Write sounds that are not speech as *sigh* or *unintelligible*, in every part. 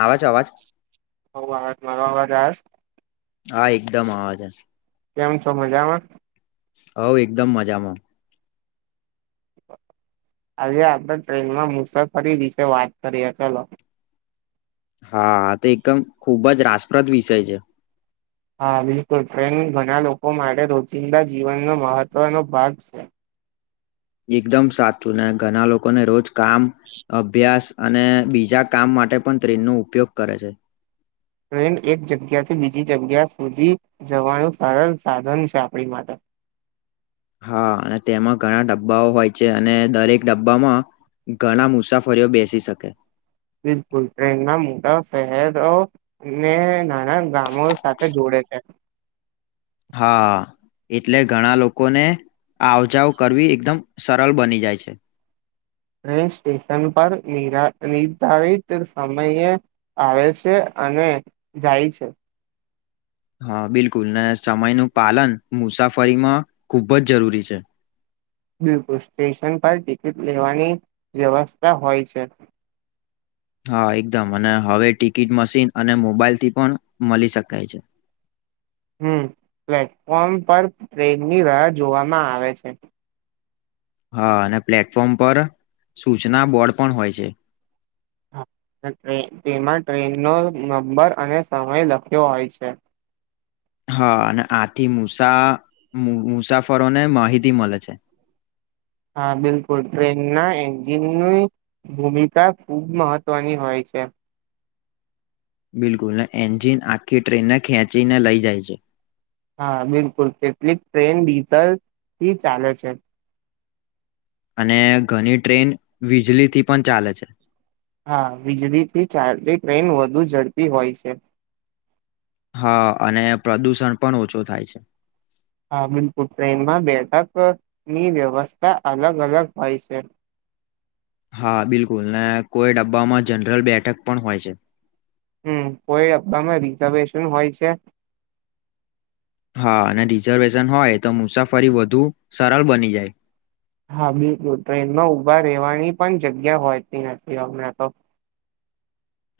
આવે છે અવાજ બઉ અવાજ મારો અવાજ આવે છે હા એકદમ અવાજ છે. કેમ છો મજામાં હો એકદમ મજામાં આજે આપડે ટ્રેનમાં મુસાફરી વિશે વાત કરીએ ચલો હા તો એકદમ ખૂબ જ રાસપ્રદ વિષય છે. હા બિલકુલ ટ્રેન ઘણા લોકો માટે રોજિંદા જીવનનો મહત્વનો ભાગ છે. એકદમ સાચું ને ઘણા લોકોને રોજ કામ અભ્યાસ અને બીજા કામ માટે પણ ટ્રેન ન ઉપયોગ કરે છે. ટ્રેન એક જગ્યાથી બીજી જગ્યા સુધી જવાનું સરળ સાધન છે આપણી માટે *inaudible* હા અને તેમાં ઘણા ડબ્બાઓ હોય છે અને દરેક ડબ્બામાં ઘણા મુસાફરીઓ બેસી શકે બિલકુલ ટ્રેન ના મોટા શહેરો ને નાના ગામો સાથે જોડાયેલા *inaudible* હા એટલે ઘણા લોકોને આ આવજાઓ કરવી એકદમ સરળ બની જાય છે ટ્રેન સ્ટેશન પર નિ નિર્ધારિત સમયે આવે છે અને જાય છે હા બિલકુલ ને સમયનું પાલન મુસાફરીમાં ખુબ જ જરૂરી છે *inaudible* બિલકુલ સ્ટેશન પર ટિકિટ લેવાની વ્યવસ્થા હોય છે હા એકદમ અને હવે ટિકિટ મશીન અને મોબાઈલ થી પણ મળી શકાય છે *inaudible* હમ પ્લેટફોર્મ પર ટ્રેનની રાહ જોવામાં આવે છે હા અને પ્લેટફોર્મ પર સૂચના બોર્ડ પણ હોય છે તેમાં ટ્રેન નો નંબર અને સમય લખ્યો હોય છે *inaudible* હા અને આથી મુસા મુસાફરોને માહિતી મળે છે *inaudible* હા બિલકુલ ટ્રેન ના એન્જિનની ભૂમિકા ખુબ મહત્વની હોય છે છે બિલકુલને એન્જિન આખી ટ્રેનને ખેંચીને લઈ જાય છે હા બિલકુલ કેટલીક ટ્રેન ડીઝલ થી ચાલે છે અને ઘણી ટ્રેન વીજળીથી પણ ચાલે છે હા વીજળીથી ચાલતી ટ્રેન વધુ ઝડપી હોય છે હા અને પ્રદુષણ પણ ઓછો થાય છે હા બિલકુલ ટ્રેનમાં બેઠક ની વ્યવસ્થા અલગ અલગ હોય છે *inaudible* હા બિલકુલ ને કોઈ ડબ્બામાં જનરલ બેઠક પણ હોય છે હમ કોઈ હ્માં રિઝર્વેશન હોય છે હા અને રિઝર્વેશન હોય તો મુસાફરી વધુ સરળ બની જાય હા બિલકુલ ટ્રેનમાં ઉઊભા રહેવાની પણ જગ્યા હોયતી નથી હમણાં તો *inaudible*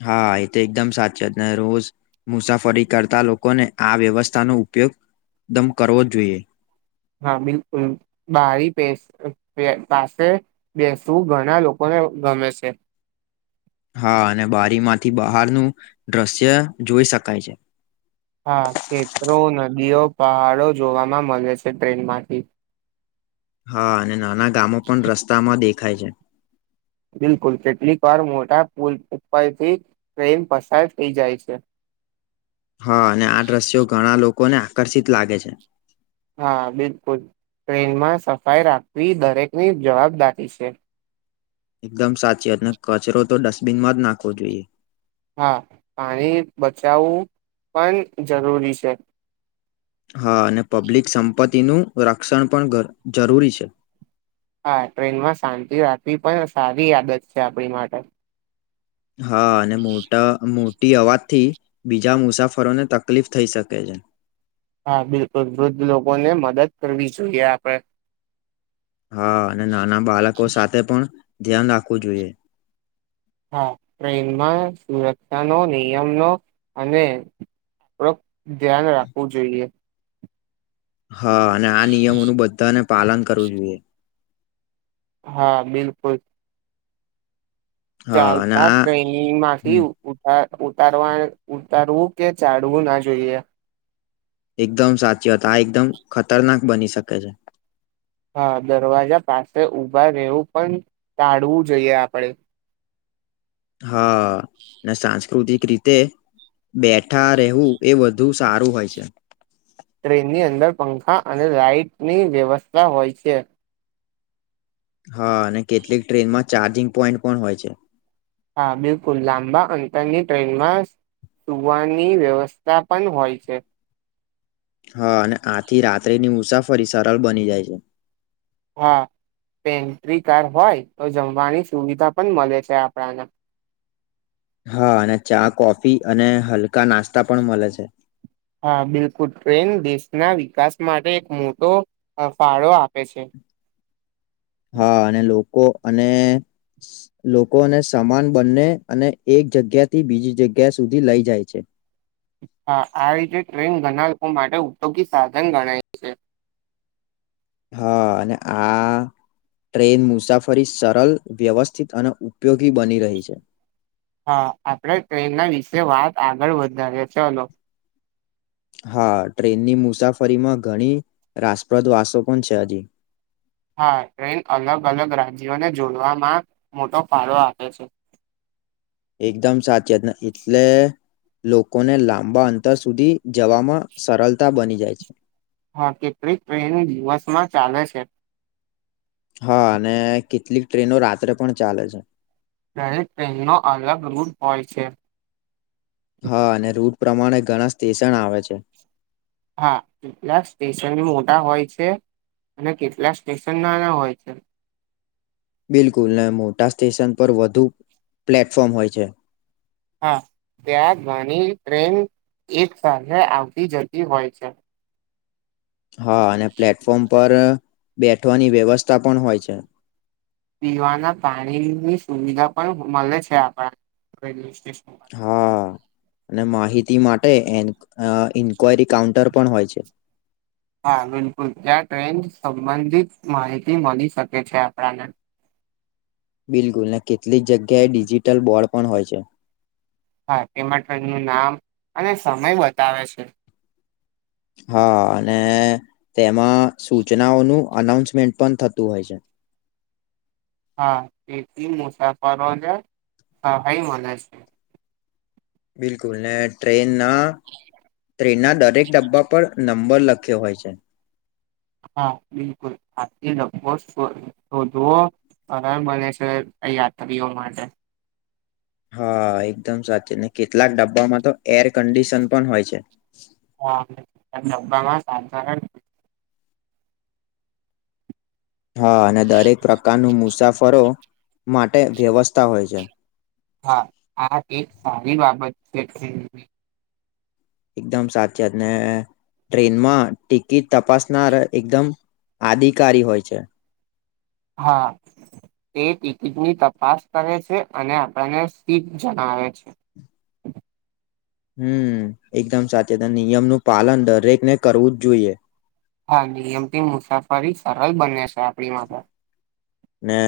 હા એ તો એકદમ સાચી જ રોજ મુસાફરી કરતા લોકોને આ વ્યવસ્થાનો ઉપયોગદમ કરવો જોઈએ હા બિલકુલ બારી પાસે બેસવું ઘણા લોકોને ગમે છે. હા અને બારીમાંથી બહારનું દ્રશ્ય જોઈ શકાય છે. હા ખેતરો, નદીઓ, પહાડો, જોવામાં મળે છે ટ્રેન માંથી હા અને નાના ગામો પણ રસ્તામાં દેખાય છે. બિલકુલ કેટલીક વાર મોટા પુલ ઉપરથી ટ્રેન પસાર થઈ જાય છે. *inaudible* હા અને આ દ્રશ્યો ઘણા લોકોને આકર્ષિત લાગે છે. હા બિલકુલ ટ્રેનમાં સફાઈ રાખવી દરેકની જવાબદારી છે. એકદમ સાચી અને કચરો તો ડસ્ટબિનમાં જ નાખવો જોઈએ. હા પાણી બચાવવું પણ જરૂરી છે. હા અને પબ્લિક સંપત્તિનું રક્ષણ પણ જરૂરી છે. હા ટ્રેનમાં શાંતિ રાખવી પણ સારી આદત છે આપણી માટે હા અને મોટા મો ટી અવાજથી બીજા મુસાફરોને તકલીફ થઈ શકે છે. હા બિલકુલ વૃદ્ધ લોકોને મદદ કરવી જોઈએ આપણે હા અને નાના બાળકો સાથે પણ ધ્યાન રાખવું જોઈએ. હા ટ્રેનમાં સુરક્ષાનો નિયમનો અને ડ *unintelligible* ધ્યાન રાખવું જોઈએ. હા અને આ નિયમોનું બધાને પાલન કરવું જોઈએ. હા બિલકુલ હા અને ચાલતા આ ટ્રેન માંથી હમ ઉઠા ઉતારવા ઉતારવું કે ચડવું ના જોઈએ. એકદમ સાચી હતા આ એકદમ ખતરનાક બની શકે છે. હા દરવાજા પાસે ઊભા રહેવું પણ ટાળવું જોઈએ આપડે *inaudible* હા ને સાંસ્કૃતિક રીતે બેઠા રહેવું એ વધુ સારું હોય છે. ટ્રેનની અંદર પંખા અને લાાઈટની વ્યવસ્થા હોય છે. હા અને કેટલીક ટ્રેનમાં ચાર્જિંગ પોઈન્ટ પણ હોય છે. હા બિલકુલ લાંબા અંતરની ટ્રેનમાં સુવાની વ્યવસ્થા પણ હોય છે. હા અને આથી રાત્રિની મુસાફરી સરળ બની જાય છે. હા પેન્ટ્રી કાર હોય તો જમવાની સુવિધા પણ મળે છે આપણાને હા અને ચા કોફી અને હલકા નાસ્તા પણ મળે છે. હા બિલકુલ ટ્રેન દેશના વિકાસ માટે એક મોટો ફાળો આપે છે‌. હા અને લોકો અને લોકોને સમાન બંને અને એક જગ્યાથી બીજી જગ્યા સુધી લઈ જાય છે. હા આવી રીતે ટ્રેન ઘણા લોકો માટે ઉપયોગી સાધન ગણાય છે. *inaudible* હા અને આ ટ્રેન મુસાફરી સરળ વ્યવસ્થિત અને ઉપયોગી બની રહી છે. હા આપણે ટ્રેનના વિશે વાત આગળ વધારીએ ચલો હા ટ્રેનની મુસાફરીમાં ઘણી રાસપ્રદ વાસો પણ છે હજી હા ટ્રેન અલગ અલગ રાજ્યોને જોડવામાં મોટો ફાળો આપે છે. એકદમ સાચી વાત ન એટલે લોકોને લાંબા અંતર સુધી જવામાં સરળતા બની જાય છે. હા કેટલીક ટ્રેન દિવસમાં ચાલે છે. હા અને કેટલીક ટ્રેનો રાત્રે પણ ચાલે છે. દરે ટનનો અલગ રૂપ હોય છે હા અને રૂટ પ્રમાણે ઘણા સ્ટેશન આવે છે હા એટલા સ્ટેશન મોટા હોય છે અને કેટલા સ્ટેશન નાના હોય છે બિલકુલ મોટા સ્ટેશન પર વધુ પ્લેટફોર્મ હોય છે હા ત્યાં ઘણી ટ્રેન એક સાથેે આવતી જતી હોય છે હા અને પ્લેટફોર્મ પર બેઠવાની વ્યવસ્થા પણ હોય છે પીવાના પાણીની સુવિધા પણ મળે છે આપણા રેલવે સ્ટેશન હા અને માહિતી માટે એ અ ઇન્ક્વાયરી કાઉન્ટર પણ હોય છે હા બિલકુલ ત્યાં ટ્રેન સંબંધિત માહિતી મળી શકે છે આપણાને બિલકુલ ને કેટલીક જગ્યાએ ડિજિટલ બોર્ડ પણ હોય છે હા તેમાં ટ્રેનનું નામ અને સમય બતાવે છે. હા અને તેમાં સૂચનાઓનું. અનાઉન્સમેન્ટ પણ થતું હોય છે. હા તેથી મુસાફરોને સહાય મલે છે. બિલકુલ ને ટ્રેનના ટ્રેનના દરેક ડબ્બા પર. નંબર લખ્યો હોય છે. હા બિલકુલ *unintelligible* *unintelligible* શોધવો. અને મલે છે યાત્રીઓ માટે. હા એકદમ સાચી ને કેટલાક ડબ્બામાં તો એર કન્ડિશન પણ હોય છે. હા ડબ્બામાં સાધારણ હા અને દરેક પ્રકારનું મુસાફરો માટે વ્યવસ્થા હોય છે. હા આ એક સારી બાબત છે ટ્રેનની. એકદમ સાચીઆત ને ટ્રેનમાં ટિકિટ તપાસનાર એકદમ. અધિકારી હોય છે. હા. તે ટિકિટની તપાસ કરે છે અને આપણને સીટ જણાવે છે. *inaudible* *inaudible* હમ એકદમ સાચીત નિયમનું પાલન દરેકને કરવું જ જોઈએ. હા નિયમ થી મુસાફરી સરળ બને છે આપણી માટે. ને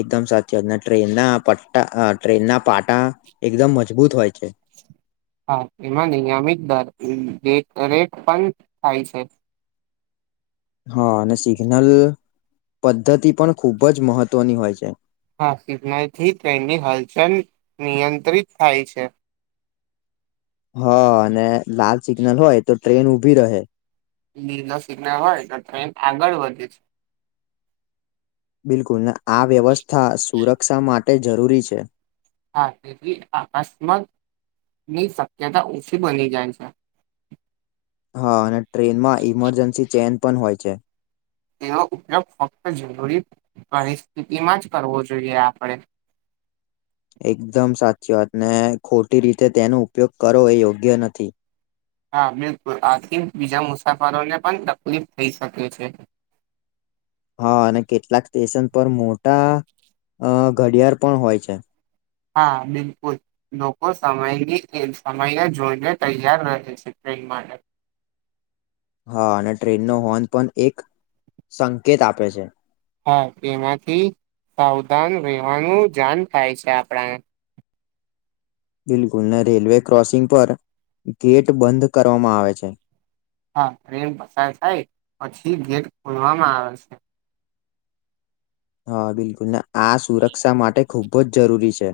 એકદમ સાચીઆત ને ટ્રેનના પટ્ટા અ ટ્રેનના પાટા એકદમ મજબૂત હોય છે. *inaudible* *inaudible* હા એમાં નિયમિત દર અમ રેટ પણ થાય છે. હા અને સિગ્નલ પદ્ધતિ પણ ખૂબ જ મહત્વની હોય છે. હા સિગનલથી ટ્રેનની હલચલ નિયંત્રિત થાય છે. *inaudible* *inaudible* હા અને લાલ સિગ્નલ હોય તો ટ્રેન ઉભી રહે. લીલા સિગ્નલ હોય તો ટ્રેન આગળ વધે છે. બિલકુલ ને આ વ્યવસ્થા સુરક્ષા માટે જરૂરી છે. હા તેથી અકસ્માત ની શક્યતા ઓછી બની જાય છે. હા અને ટ્રેનમાં ઈમરજન્સી ચેન પણ હોય છે. તેવો ઉપયોગ ફક્ત જરૂરી પરિસ્થિતિમાં જ કરવો જોઈએ આપણે. *inaudible* *inaudible* એકદમ સાચી વાતને ખોટી રીતે તેનો ઉપયોગ કરો એ યોગ્ય નથી. હા બિલકુલ આથી બીજા મુસાફરોને પણ તકલીફ થઈ શકે છે. *inaudible* *inaudible* હા અને કેટલાક સ્ટેશન પર મોટા અ ઘડિયાળ પણ હોય છે. હા. બિલકુલ. લોકો સમયની જેમ, સમયને જોઈને તૈયાર રહે છે. માને. હા અને ટ્રેનનો હોર્ન પણ એક સંકેત આપે છે. હા, તેમાંથી સાવધાન રહેેવાનું જાન થાય છે આપણે. બિલકુલ, ને રેલવે ક્રોસિંગ પર ગેટ બંધ કરવામાં આવે છે. હા, ટ્રેન પસાર થાય પછી ગેટ ખોલવામાં આવે છે. હા, બિલકુલ. ને આ સુરક્સા માટે ખૂબ જ જરૂરી છે.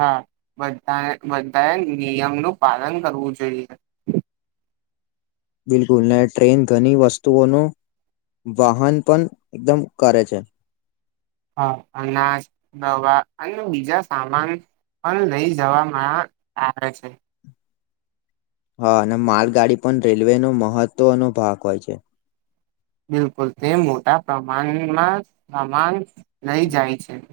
હા બધાએ, બધાએ નિયમનું પાલન કરવું જોઈએ. બિલકુલ ને ટ્રેન ઘની વસ્તુઓનું વહન પણ એકદમ કરે છે. હા, અનાજ, દવા અને બીજા સામાન પણ લઈ જવામાં આવે છે. હા અને માલગાડી પણ રેલવેનો મહત્વનો ભાગ હોય છે. બિલકુલ, તે મોટા પ્રમાણમાં સામાન લઈ જાય છે. *inaudible*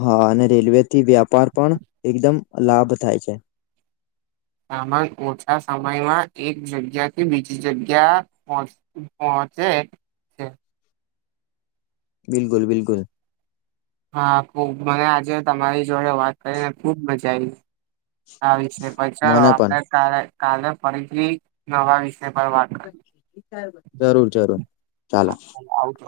હા, અને રેલ્વેથી વ્યાપાર પણ એકદમ લાભ થાય છે. સામાન ઓછા સમયમાં એક જગ્યાથી બીજી જગ્યા પોચ પો ચે છે. બિલકુલ બિલકુલ. હા, ખૂબ મને આજે તમારી જોડે વાત કરીને ખૂબ મજા આયવી, આવી. ને પછ ચાલો મને પણ આપડે કાલે કાલે ફરીથી નવા વિ *unintelligible* જરૂર જરૂર, ચાલો. આવજો